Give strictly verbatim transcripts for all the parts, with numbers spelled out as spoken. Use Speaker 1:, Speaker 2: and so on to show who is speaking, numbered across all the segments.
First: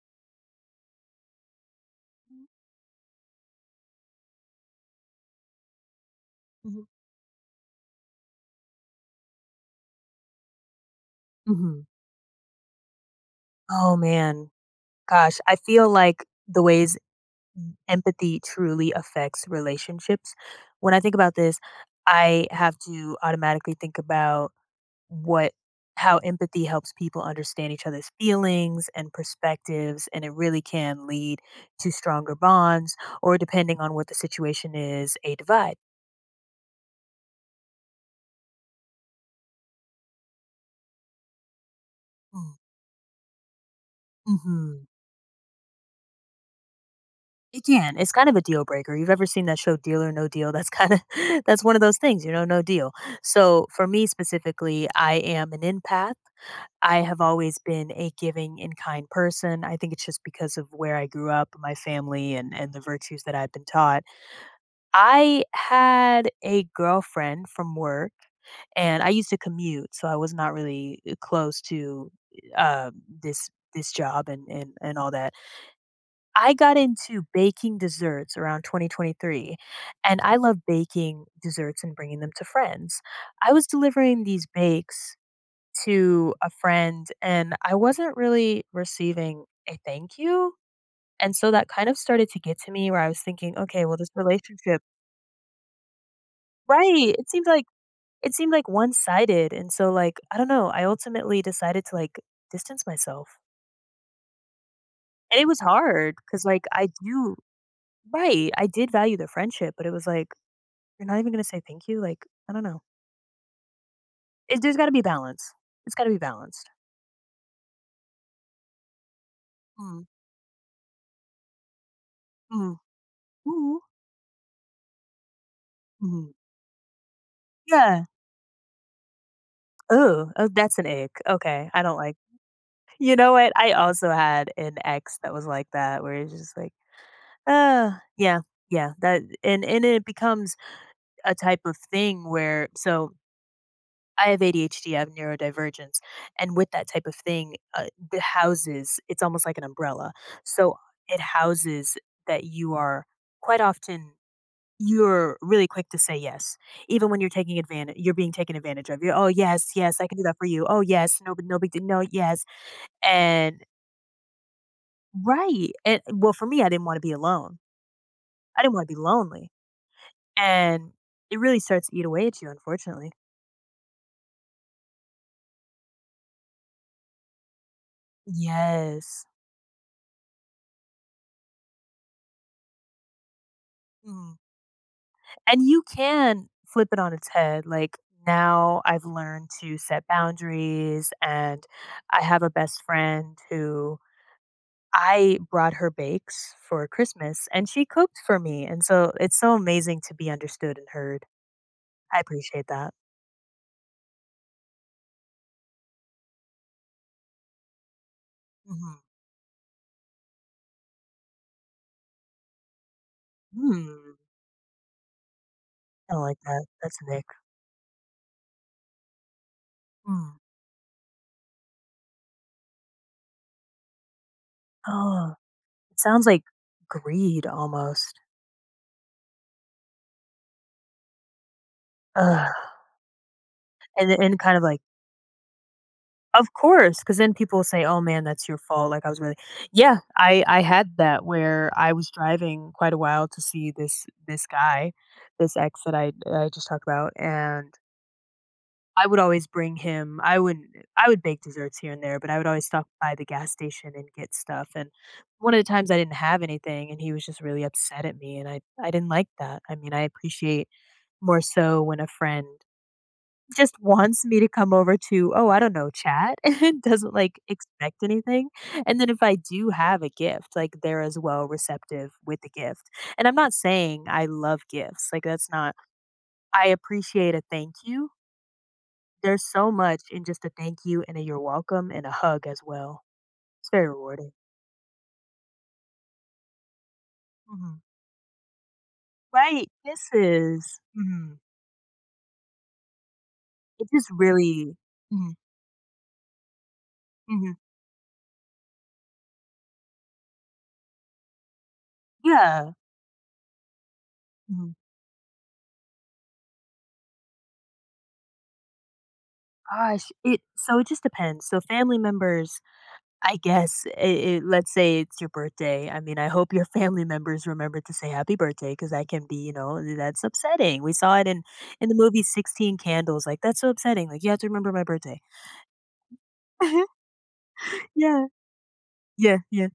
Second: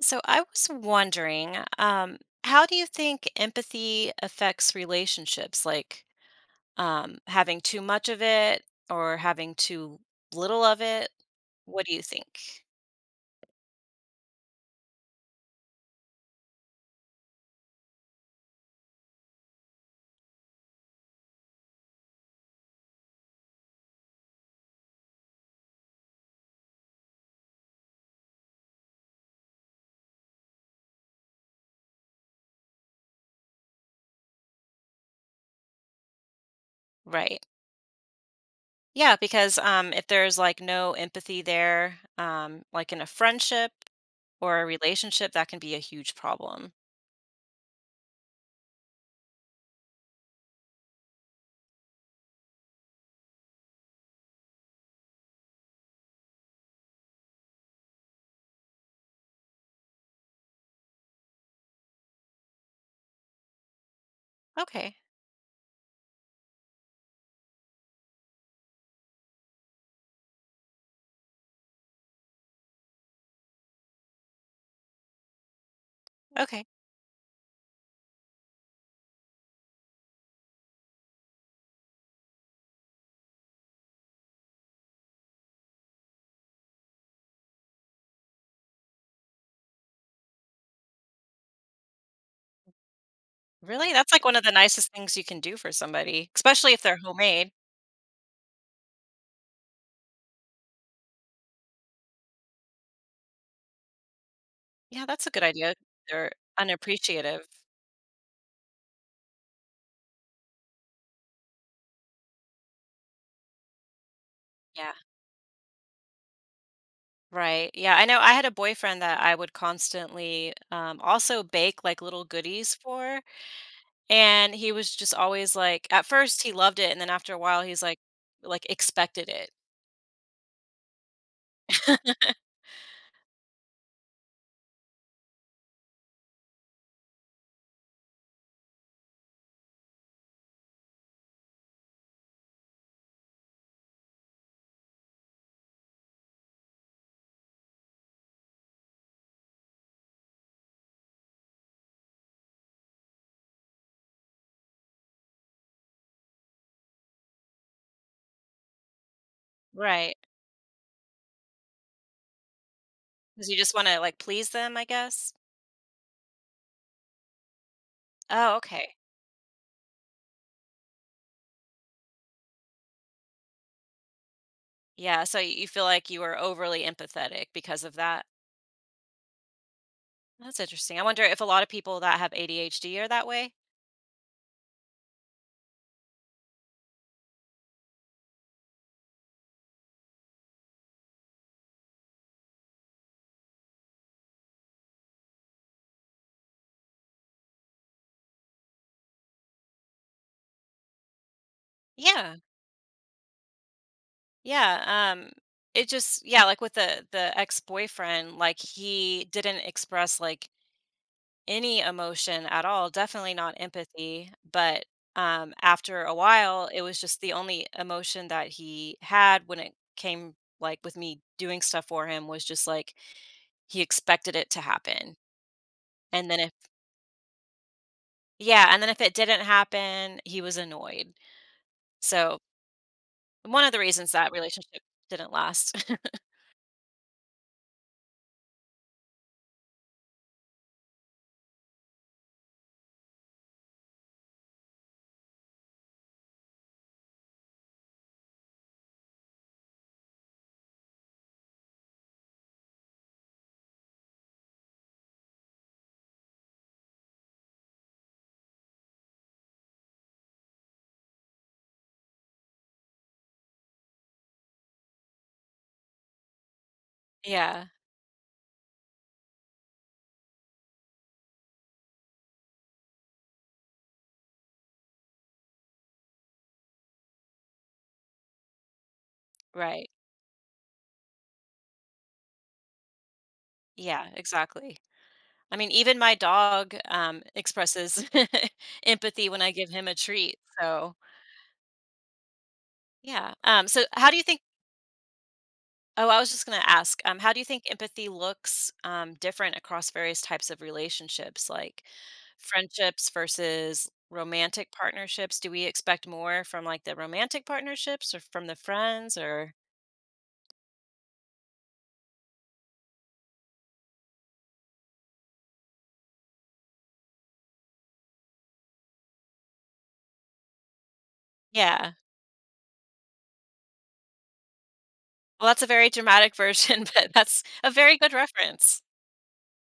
Speaker 1: So I was wondering, um, how do you think empathy affects relationships? Like
Speaker 2: Mhm.
Speaker 1: um, having too much of it or having too little of it?
Speaker 2: Mhm.
Speaker 1: What do you think?
Speaker 2: Oh man, gosh, I feel like the ways empathy truly affects relationships. When I think about this, I have to automatically think about what how empathy helps people understand each other's feelings and perspectives, and it really can lead to stronger bonds or, depending on what the situation is, a divide.
Speaker 1: Right. Yeah, because um, if there's like no empathy there,
Speaker 2: Mm.
Speaker 1: um, like in a friendship or a
Speaker 2: Mhm.
Speaker 1: relationship, that can be a huge problem.
Speaker 2: It can. It's kind of a deal breaker. You've ever seen that show Deal or No Deal? That's kind of that's one of those things, you know, no deal. So for me specifically, I am an empath. I have always been a giving and kind person. I think it's just because of where I grew up, my family and and the virtues that I've been taught.
Speaker 1: Okay.
Speaker 2: I had a girlfriend from work and I used to commute, so I was not really uh, close to, uh, this this job and and and all that. I
Speaker 1: Okay.
Speaker 2: got into baking desserts around twenty twenty-three, and I love baking desserts and bringing them to friends. I was delivering these bakes to a friend, and I wasn't really receiving a thank you. And so that kind of started to get to me where I was thinking, okay,
Speaker 1: Really?
Speaker 2: well, this
Speaker 1: That's like one of the
Speaker 2: relationship,
Speaker 1: nicest things you can do for somebody, especially if they're
Speaker 2: right? It seemed
Speaker 1: homemade.
Speaker 2: like it seemed like one sided. And so, like, I don't know, I ultimately decided to like distance myself.
Speaker 1: Yeah, that's a
Speaker 2: And
Speaker 1: good
Speaker 2: it was
Speaker 1: idea.
Speaker 2: hard
Speaker 1: They're
Speaker 2: because, like, I do,
Speaker 1: unappreciative.
Speaker 2: right, I did value the friendship, but it was like, "You're not even gonna say thank you?" Like, I don't know. It there's
Speaker 1: Yeah.
Speaker 2: gotta be balance. It's gotta be balanced.
Speaker 1: Right. Yeah, I know I had a boyfriend that I would
Speaker 2: Mm.
Speaker 1: constantly um, also bake like little goodies
Speaker 2: Mhm.
Speaker 1: for,
Speaker 2: Ooh,
Speaker 1: and he was just always like, at
Speaker 2: mhm.
Speaker 1: first he loved it, and then after a while he's like,
Speaker 2: Yeah.
Speaker 1: like expected it.
Speaker 2: Ooh, oh, that's an ick. Okay, I don't like. You know what? I also had an ex that was like that, where it's just like, "Uh, yeah, yeah, that," and and it becomes a type of thing where so I have A D H D, I have neurodivergence, and with that type of thing, uh, the houses it's almost like an umbrella. So, it houses that you are quite often. You're really quick to say yes, even when you're taking advantage. You're being taken advantage of. You're, "Oh, yes, yes, I
Speaker 1: Right.
Speaker 2: can do that for you. Oh, yes, no, but no big deal. No, yes."
Speaker 1: Because you
Speaker 2: And
Speaker 1: just want to like please them, I guess.
Speaker 2: right, and well, for me, I didn't wanna be alone.
Speaker 1: Oh,
Speaker 2: I didn't wanna be
Speaker 1: okay.
Speaker 2: lonely, and it really starts to eat away at you, unfortunately.
Speaker 1: Yeah. So y- you feel like you are overly empathetic because of that.
Speaker 2: Yes.
Speaker 1: That's interesting. I wonder if a lot of people that have A D H D are that way.
Speaker 2: Mhm. And you can flip it on its head, like, now I've learned to set boundaries, and I have a best friend who I brought her bakes for Christmas and she cooked for me, and so it's so amazing to be understood and heard. I
Speaker 1: Yeah.
Speaker 2: appreciate that.
Speaker 1: Yeah. Um, it just yeah like with the the ex-boyfriend like
Speaker 2: Mhm.
Speaker 1: he didn't express like any emotion at all, definitely not
Speaker 2: Mm,
Speaker 1: empathy, but um after a
Speaker 2: I like that.
Speaker 1: while it
Speaker 2: That's
Speaker 1: was just
Speaker 2: Nick.
Speaker 1: the only emotion that he had when it came
Speaker 2: Mm.
Speaker 1: like with me doing stuff for him was just like he expected it to happen.
Speaker 2: Oh, it sounds
Speaker 1: And then
Speaker 2: like
Speaker 1: if
Speaker 2: greed almost.
Speaker 1: yeah, and then if it didn't happen, he was annoyed. So,
Speaker 2: Ugh.
Speaker 1: one of the
Speaker 2: And
Speaker 1: reasons that
Speaker 2: and kind of like,
Speaker 1: relationship didn't last.
Speaker 2: of course, because then people will say, "Oh man, that's your fault." Like I was really. Yeah, I I had that where I was driving quite a while to see this this guy, this ex that I I just talked about, and I would always bring him. I wouldn't. I would bake desserts here and there, but I would always stop by the gas station and get stuff, and one of the times I didn't have anything, and he was just really upset at me, and I I didn't like that. I mean, I appreciate more so when a friend just wants me to come over to, oh, I don't know, chat, and doesn't, like,
Speaker 1: Yeah,
Speaker 2: expect anything, and then if I do have a gift, like, they're as well receptive with the gift, and I'm not saying I love gifts, like, that's not. I appreciate a thank you. There's so
Speaker 1: right.
Speaker 2: much in just a thank you and a you're welcome and a hug as well. It's very
Speaker 1: Yeah,
Speaker 2: rewarding.
Speaker 1: exactly. I mean, even my dog um
Speaker 2: Mhm.
Speaker 1: expresses empathy when I
Speaker 2: Right,
Speaker 1: give him a treat.
Speaker 2: kisses.
Speaker 1: So
Speaker 2: Mhm.
Speaker 1: yeah. Um, so
Speaker 2: It just
Speaker 1: how do you think
Speaker 2: really. Mhm.
Speaker 1: oh, I was just gonna ask, um, how do you
Speaker 2: Mhm.
Speaker 1: think empathy looks um different across various types of relationships, like
Speaker 2: Yeah.
Speaker 1: friendships versus romantic
Speaker 2: Mhm.
Speaker 1: partnerships? Do we expect more from like the romantic partnerships or from the friends or
Speaker 2: Gosh, it so it just depends. So family members, I guess, I I let's say it's your birthday. I mean, I hope your family members remember to say happy birthday, because that can be, you know, that's upsetting. We saw it in in
Speaker 1: yeah.
Speaker 2: the movie sixteen Candles, like, that's so upsetting. Like, you have to remember my birthday.
Speaker 1: Well, that's a very dramatic version, but that's a very good
Speaker 2: Yeah.
Speaker 1: reference.
Speaker 2: Yeah, yeah.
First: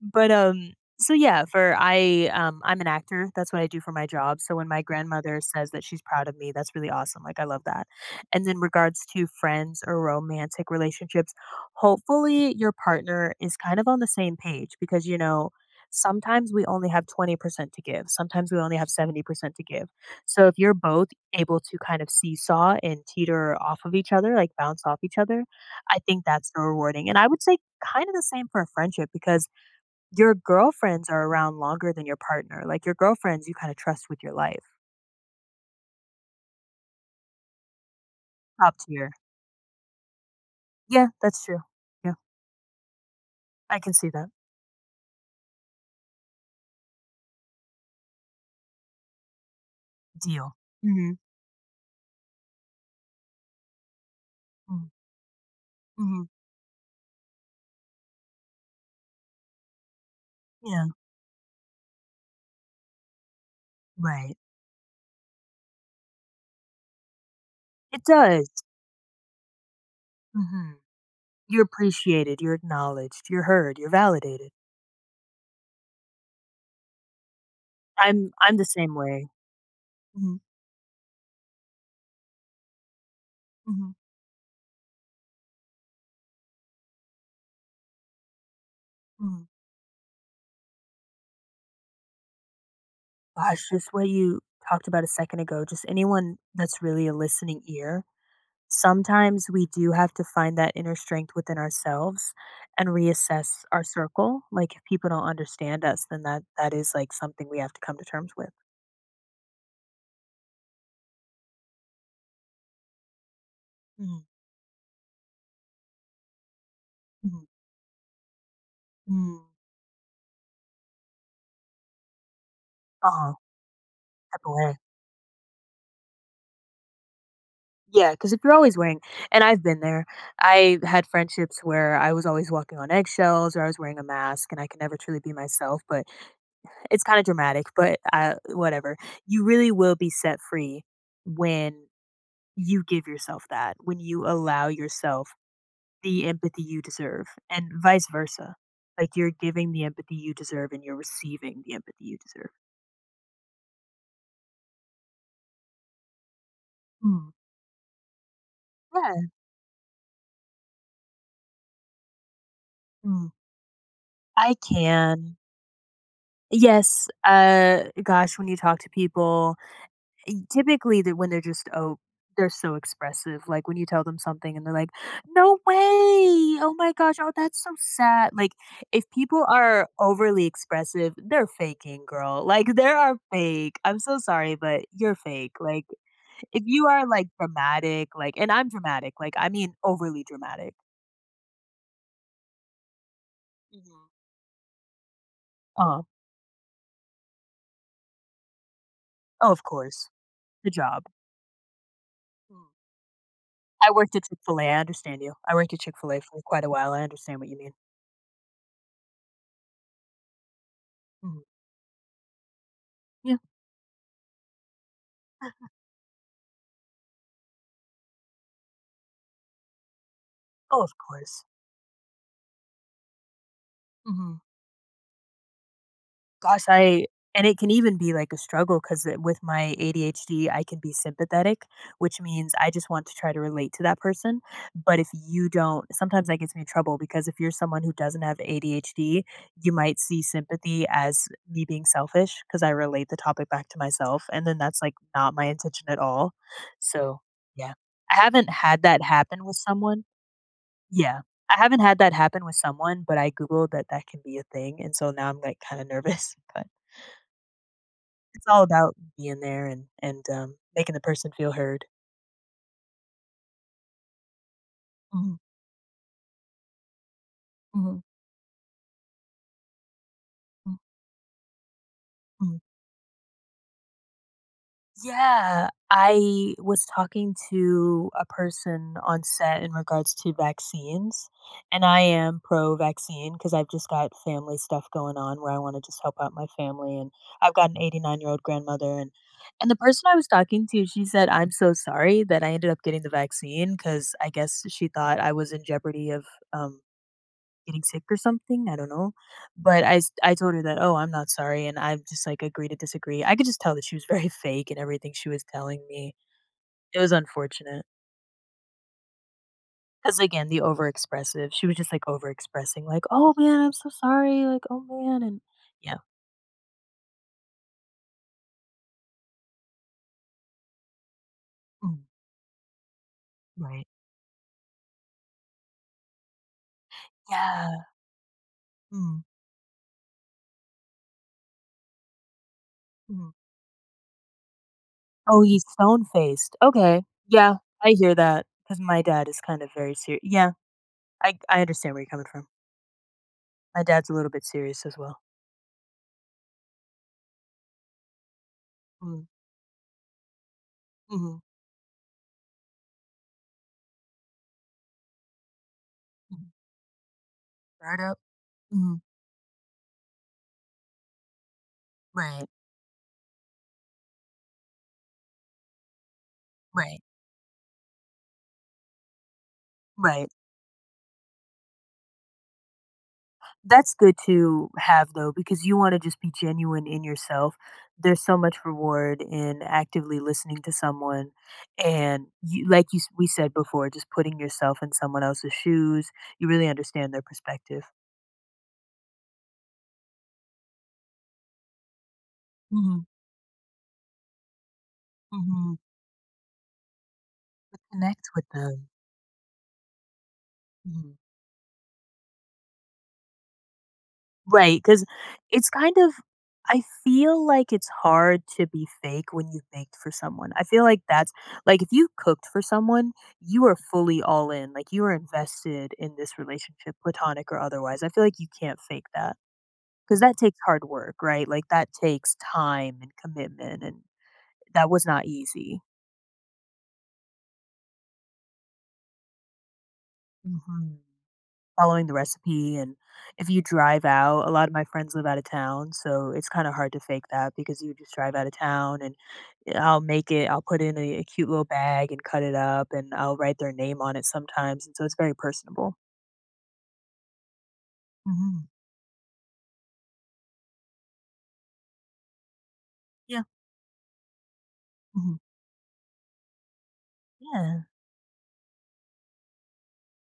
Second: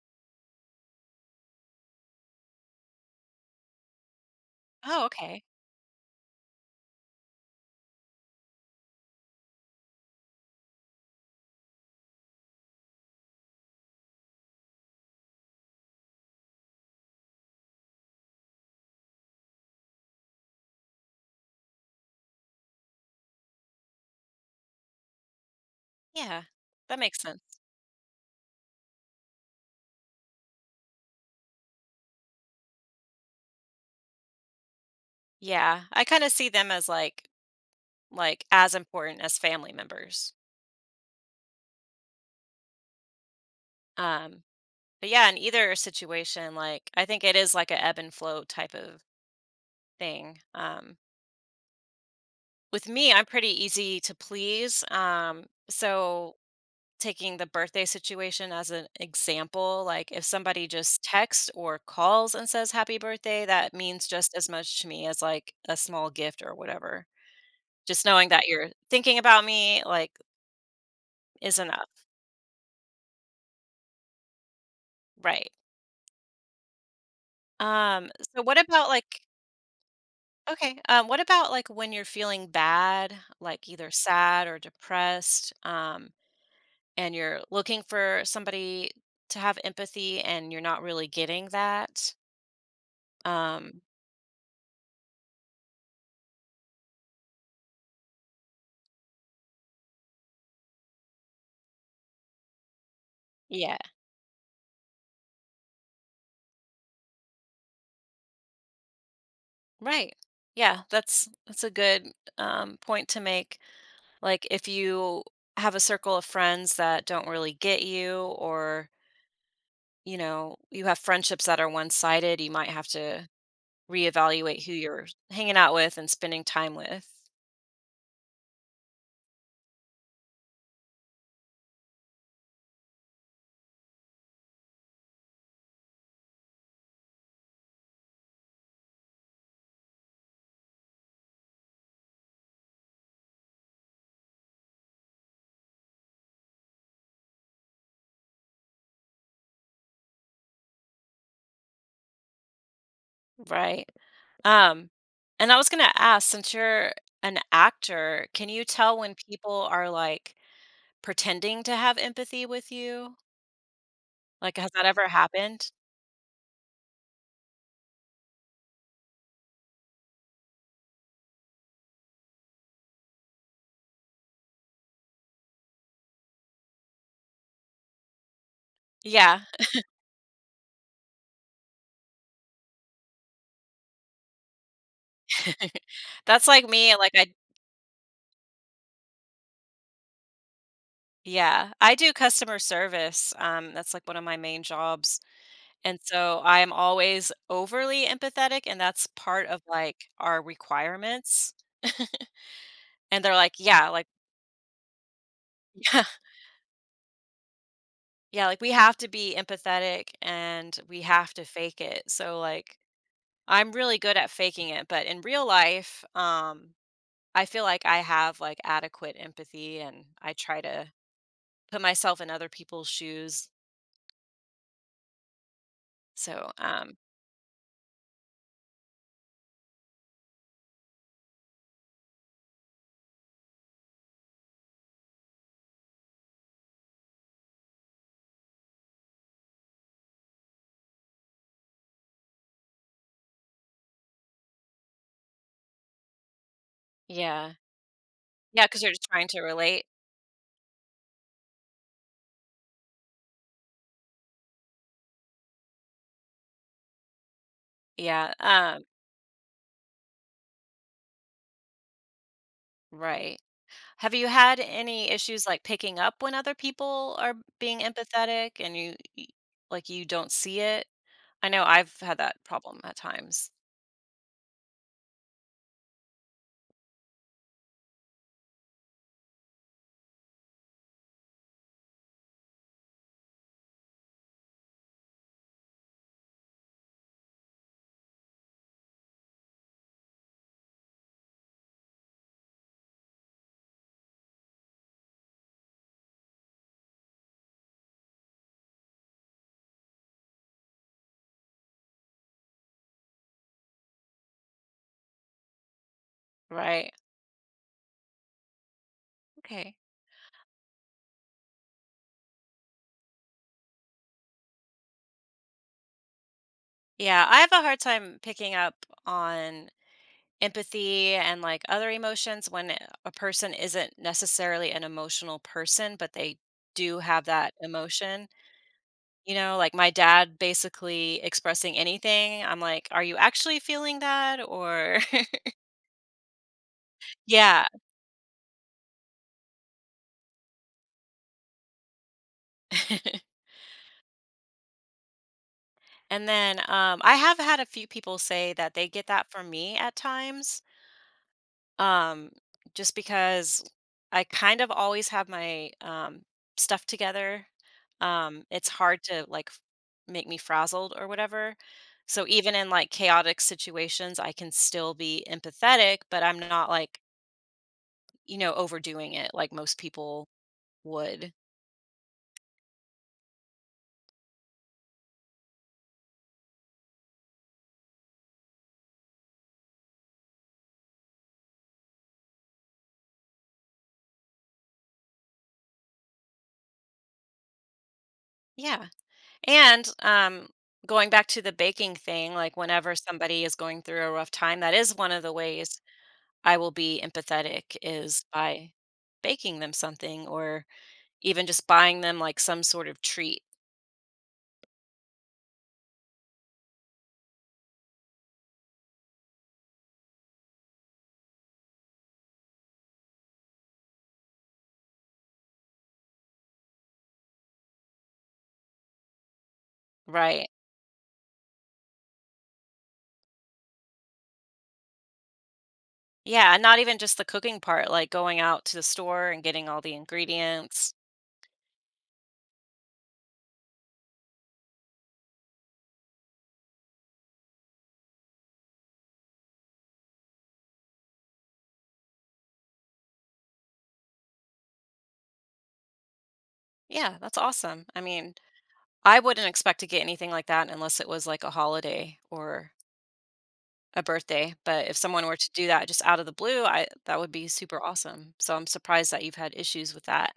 Speaker 2: But, um, so yeah, for I, um, I'm an actor. That's what I do for my job. So when my
Speaker 1: Oh,
Speaker 2: grandmother
Speaker 1: okay.
Speaker 2: says that she's proud of me, that's really awesome. Like I love that. And then regards to friends or romantic relationships, hopefully your partner is kind of on the same page because you know, sometimes we only have twenty percent to give. Sometimes we only have seventy percent to give. So if you're both able to kind of seesaw and teeter off of each other, like bounce off each other, I think
Speaker 1: Yeah.
Speaker 2: that's so
Speaker 1: That
Speaker 2: rewarding. And
Speaker 1: makes
Speaker 2: I would say
Speaker 1: sense.
Speaker 2: kind of the same for a friendship because your girlfriends are around longer than your partner, like, your girlfriends you kinda trust with your life.
Speaker 1: Yeah. I kind of see them as like like as
Speaker 2: Top tier.
Speaker 1: important as family members.
Speaker 2: Yeah, that's true. Yeah, I can see that.
Speaker 1: Um, but yeah, in either situation, like I think it is like a ebb and flow type of thing.
Speaker 2: Deal.
Speaker 1: Um,
Speaker 2: Mhm.
Speaker 1: with me, I'm pretty easy to please.
Speaker 2: Mm,
Speaker 1: Um,
Speaker 2: mhm.
Speaker 1: so taking the birthday situation as an example, like if somebody
Speaker 2: Yeah,
Speaker 1: just texts or calls and says happy birthday, that means just
Speaker 2: right.
Speaker 1: as much to me as like a small gift or whatever.
Speaker 2: It
Speaker 1: Just knowing that
Speaker 2: does.
Speaker 1: you're thinking about me, like,
Speaker 2: Mhm.
Speaker 1: is
Speaker 2: You're
Speaker 1: enough,
Speaker 2: appreciated, you're acknowledged, you're heard, you're validated.
Speaker 1: right? Um,
Speaker 2: I'm
Speaker 1: so
Speaker 2: I'm
Speaker 1: what
Speaker 2: the
Speaker 1: about
Speaker 2: same
Speaker 1: like
Speaker 2: way. Mhm,
Speaker 1: okay. Um, what about like when you're feeling bad, like either
Speaker 2: mhm,
Speaker 1: sad or depressed, um, and you're looking for somebody to
Speaker 2: mhm.
Speaker 1: have empathy and you're not really getting that?
Speaker 2: Gosh,
Speaker 1: Um,
Speaker 2: just what you talked about a second ago, just anyone that's really a listening ear. Sometimes we do have to find that inner strength within ourselves and reassess
Speaker 1: yeah,
Speaker 2: our circle. Like if people don't understand us, then that that is like something we have to come to terms with.
Speaker 1: right. Yeah, that's that's a good um, point to make.
Speaker 2: Mhm,
Speaker 1: Like if you have a circle of friends that don't
Speaker 2: mhm,
Speaker 1: really get you, or
Speaker 2: mm.
Speaker 1: you know, you have friendships that are one-sided, you might have to
Speaker 2: Uh-huh, step
Speaker 1: reevaluate who
Speaker 2: away.
Speaker 1: you're hanging out with and spending time with,
Speaker 2: Yeah, because if you're always wearing, and I've been there, I had friendships where I was always walking on eggshells or I was wearing a mask and I could never truly be myself. But it's kind of dramatic, but uh, whatever. You really will be set free when you give yourself that, when you allow yourself the empathy you deserve and vice versa. Like you're giving the empathy you deserve and you're receiving the empathy you deserve.
Speaker 1: right? Um, and I was gonna ask, since you're
Speaker 2: Hmm.
Speaker 1: an actor, can you tell when
Speaker 2: Yeah.
Speaker 1: people are like pretending to have empathy with you?
Speaker 2: Hmm. I
Speaker 1: Like, has that ever
Speaker 2: can.
Speaker 1: happened?
Speaker 2: Yes. Uh gosh, when you talk to people, y- typically that when they're just oh they're so expressive. Like when you tell them something and they're like, "No way. Oh my gosh. Oh, that's so sad." Like if
Speaker 1: Yeah.
Speaker 2: people are overly expressive, they're faking, girl. Like they are fake. I'm so sorry, but you're fake. Like,
Speaker 1: That's
Speaker 2: if
Speaker 1: like
Speaker 2: you
Speaker 1: me.
Speaker 2: are,
Speaker 1: Like I
Speaker 2: like, dramatic, like, and I'm dramatic, like, I mean overly dramatic.
Speaker 1: yeah, I do customer service. Um, that's like
Speaker 2: Mhm.
Speaker 1: one of my main jobs. And
Speaker 2: Um,
Speaker 1: so I am always overly empathetic, and that's part
Speaker 2: oh,
Speaker 1: of
Speaker 2: of
Speaker 1: like
Speaker 2: course,
Speaker 1: our
Speaker 2: the job.
Speaker 1: requirements.
Speaker 2: Mm.
Speaker 1: And they're like, yeah,
Speaker 2: I
Speaker 1: like
Speaker 2: worked at Chick-fil-A, I understand you. I worked at
Speaker 1: yeah,
Speaker 2: Chick-fil-A for quite a while, I understand what you mean.
Speaker 1: yeah, like we have to be empathetic and we have
Speaker 2: Mhm.
Speaker 1: to fake it. So like
Speaker 2: Yeah.
Speaker 1: I'm really good at faking it, but in real life, um, I feel like I have like adequate empathy and I try
Speaker 2: Oh,
Speaker 1: to
Speaker 2: of course.
Speaker 1: put myself in other people's shoes.
Speaker 2: Mhm.
Speaker 1: So,
Speaker 2: Gosh,
Speaker 1: um,
Speaker 2: I and it can even be like a struggle because with my A D H D, I can be sympathetic, which means I just want to try to relate to that person. But if you don't, sometimes that gets me in trouble, because if you're someone who doesn't have A D H D, you might see sympathy as me being selfish, because I relate the topic back to myself, and then that's, like, not my intention at all. So,
Speaker 1: yeah.
Speaker 2: yeah. I haven't
Speaker 1: Yeah, because
Speaker 2: had
Speaker 1: they're
Speaker 2: that
Speaker 1: just trying to
Speaker 2: happen with
Speaker 1: relate.
Speaker 2: someone. Yeah. I haven't had that happen with someone, but I Googled that that can be a thing, and so now I'm, like, kinda nervous, but
Speaker 1: Yeah.
Speaker 2: it's all
Speaker 1: Um,
Speaker 2: about being there and and, um, making the person feel heard.
Speaker 1: right. Have you had any
Speaker 2: Mhm,
Speaker 1: issues like picking up when other people are being
Speaker 2: mhm,
Speaker 1: empathetic and you y- like you don't see
Speaker 2: mm,
Speaker 1: it? I know I've had that
Speaker 2: mm.
Speaker 1: problem at times.
Speaker 2: Yeah, I was talking to a person on set in regards to vaccines, and I am pro vaccine because 'cause I've just got family stuff going on where I wanna just help out my family, and I've got an eighty-nine-year-old grandmother, and and the person I was talking to, she said, "I'm so sorry that I ended up getting the vaccine, because I guess she thought I was in jeopardy of, um getting sick or something, I don't know. But I s I told her that, "Oh, I'm not sorry," and I'm just, like, agree to disagree. I could just tell that she was very fake and everything she was telling me.
Speaker 1: Right.
Speaker 2: It was unfortunate
Speaker 1: Okay.
Speaker 2: because, again, the over expressive. She was just, like, over expressing like, "Oh, man, I'm so sorry," like, "Oh, man," and yeah.
Speaker 1: Yeah, I have a hard time picking up on empathy and like other
Speaker 2: Mm,
Speaker 1: emotions when a person
Speaker 2: right.
Speaker 1: isn't necessarily an emotional person, but they do have that
Speaker 2: Yeah.
Speaker 1: emotion.
Speaker 2: Mm,
Speaker 1: You know, like my dad basically expressing anything, I'm like, are you
Speaker 2: mhm.
Speaker 1: actually feeling that? Or,
Speaker 2: Oh, he's stone-faced. Okay. Yeah,
Speaker 1: yeah.
Speaker 2: I hear that because my dad is kind of very serious, yeah, I I understand where you're coming from. My dad's a little bit serious as well.
Speaker 1: And then um, I have had a few people say that they get
Speaker 2: Mm,
Speaker 1: that from me at times
Speaker 2: mhm,
Speaker 1: um just because I kind of always have my um
Speaker 2: mhm.
Speaker 1: stuff together
Speaker 2: Up.
Speaker 1: um it's
Speaker 2: Mhm.
Speaker 1: hard to like f- make me frazzled or whatever so
Speaker 2: Right,
Speaker 1: even in like chaotic situations I can still be empathetic but I'm not like
Speaker 2: right,
Speaker 1: you know overdoing it like most people
Speaker 2: right.
Speaker 1: would.
Speaker 2: That's good to have though, because you want to just be genuine in yourself. There's so much reward in actively listening to someone, and, you, like you s- we said before, just putting yourself in someone else's shoes. You really understand their perspective.
Speaker 1: Yeah, and um going back to the baking thing like whenever
Speaker 2: Hmm.
Speaker 1: somebody is going through a rough time that is one of the
Speaker 2: Hmm.
Speaker 1: ways I will be empathetic is
Speaker 2: Connect with
Speaker 1: by
Speaker 2: them.
Speaker 1: baking them something or
Speaker 2: Mhm.
Speaker 1: even just buying them, like, some sort of treat,
Speaker 2: Right, because it's kind of I feel like it's hard to be fake when you baked for someone. I feel like that's like, if you cooked for someone, you are fully all in, like, you are invested in this relationship, platonic or otherwise. I feel like you can't fake that because that
Speaker 1: right?
Speaker 2: takes hard work, right? Like, that takes time and commitment, and that was not easy.
Speaker 1: Yeah, and not even just the cooking part, like, going out to the store and getting all the ingredients.
Speaker 2: Mhm. Following the recipe, and if you drive out a lot of my friends live out of town, so it's kinda hard to fake that because you just drive out of town and I'll make it I'll put in a, a cute little bag and cut it up, and I'll write their name on it sometimes, and so it's very personable.
Speaker 1: Yeah, that's awesome. I mean,
Speaker 2: Hmm.
Speaker 1: I wouldn't expect to get anything like that unless it was, like, a holiday or
Speaker 2: Yeah.
Speaker 1: a birthday, but if someone were
Speaker 2: Hmm.
Speaker 1: to do that just out of the blue, I that would be
Speaker 2: Yeah,
Speaker 1: super awesome. So I'm surprised that you've had issues with that.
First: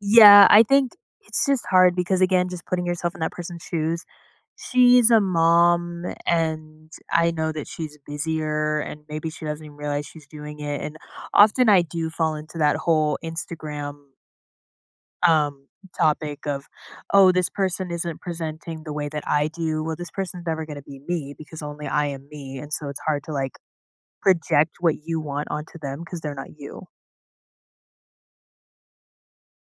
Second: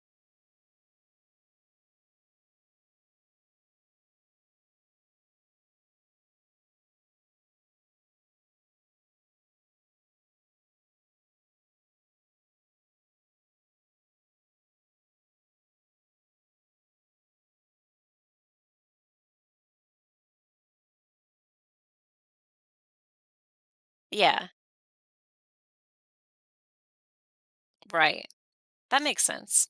Speaker 2: yeah. I think it's just hard because, again, just putting yourself in that person's shoes. She's a mom, and I know that she's busier, and maybe she doesn't even realize she's doing it. And often I do fall into that whole Instagram um, topic of, oh, this person isn't presenting the way that I do. Well, this person's never going to be me because only I am me. And so it's hard to like
Speaker 1: Yeah,
Speaker 2: project what you want onto them because they're not you.
Speaker 1: right. That makes sense.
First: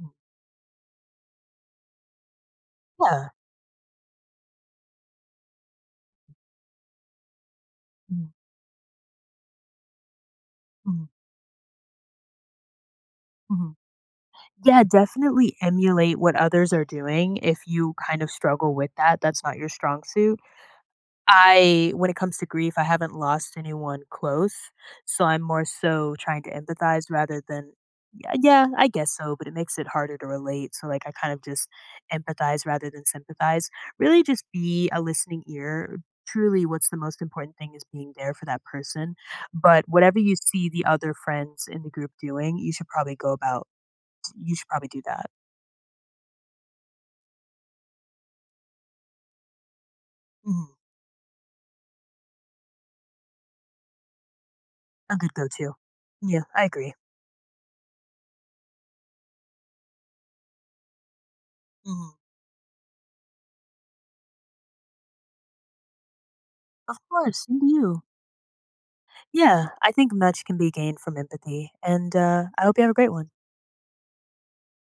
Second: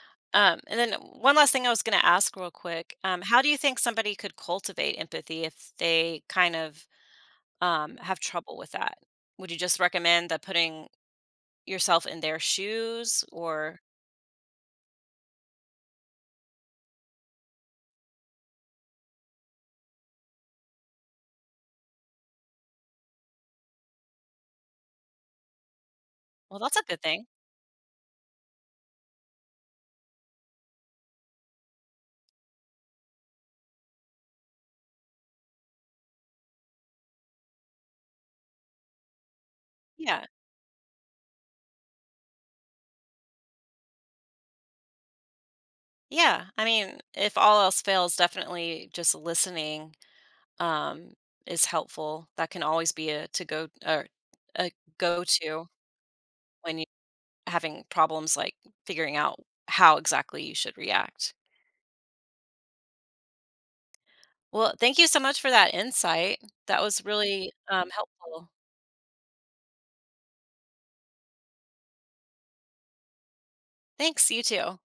Speaker 2: Mm.
Speaker 1: Um, and then one last thing I was going to ask real quick. Um,
Speaker 2: Yeah.
Speaker 1: how do you think somebody could cultivate empathy if they kind of um, have
Speaker 2: Mm,
Speaker 1: trouble with that? Would you just recommend that putting
Speaker 2: mhm,
Speaker 1: yourself in their shoes
Speaker 2: mhm.
Speaker 1: or,
Speaker 2: Yeah, definitely emulate what others are doing if you kind of struggle with that. That's not your strong suit. I When it comes to grief, I haven't lost anyone close, so I'm more so trying to
Speaker 1: well, that's a good
Speaker 2: empathize
Speaker 1: thing.
Speaker 2: rather than, yeah, yeah, I guess so, but it makes it harder to relate. So like I kind of just empathize rather than sympathize. Really just be a listening ear. Truly what's the most important thing is being there for that person. But whatever
Speaker 1: Yeah.
Speaker 2: you see the other friends in the group doing, you should probably go about you should probably do that.
Speaker 1: Yeah. I mean, if all else fails, definitely just listening
Speaker 2: Mhm.
Speaker 1: um, is helpful. That can always be a to go or a
Speaker 2: A
Speaker 1: go
Speaker 2: good
Speaker 1: to
Speaker 2: go-to. Yeah, I
Speaker 1: when you're
Speaker 2: agree.
Speaker 1: having problems like figuring out how exactly you should react.
Speaker 2: Mhm.
Speaker 1: Well, thank you so much for that insight. That
Speaker 2: Of
Speaker 1: was
Speaker 2: course,
Speaker 1: really,
Speaker 2: and
Speaker 1: um,
Speaker 2: you.
Speaker 1: helpful.
Speaker 2: Yeah, I think much can be gained from empathy, and uh, I hope you have a great one.
Speaker 1: Thanks, you too.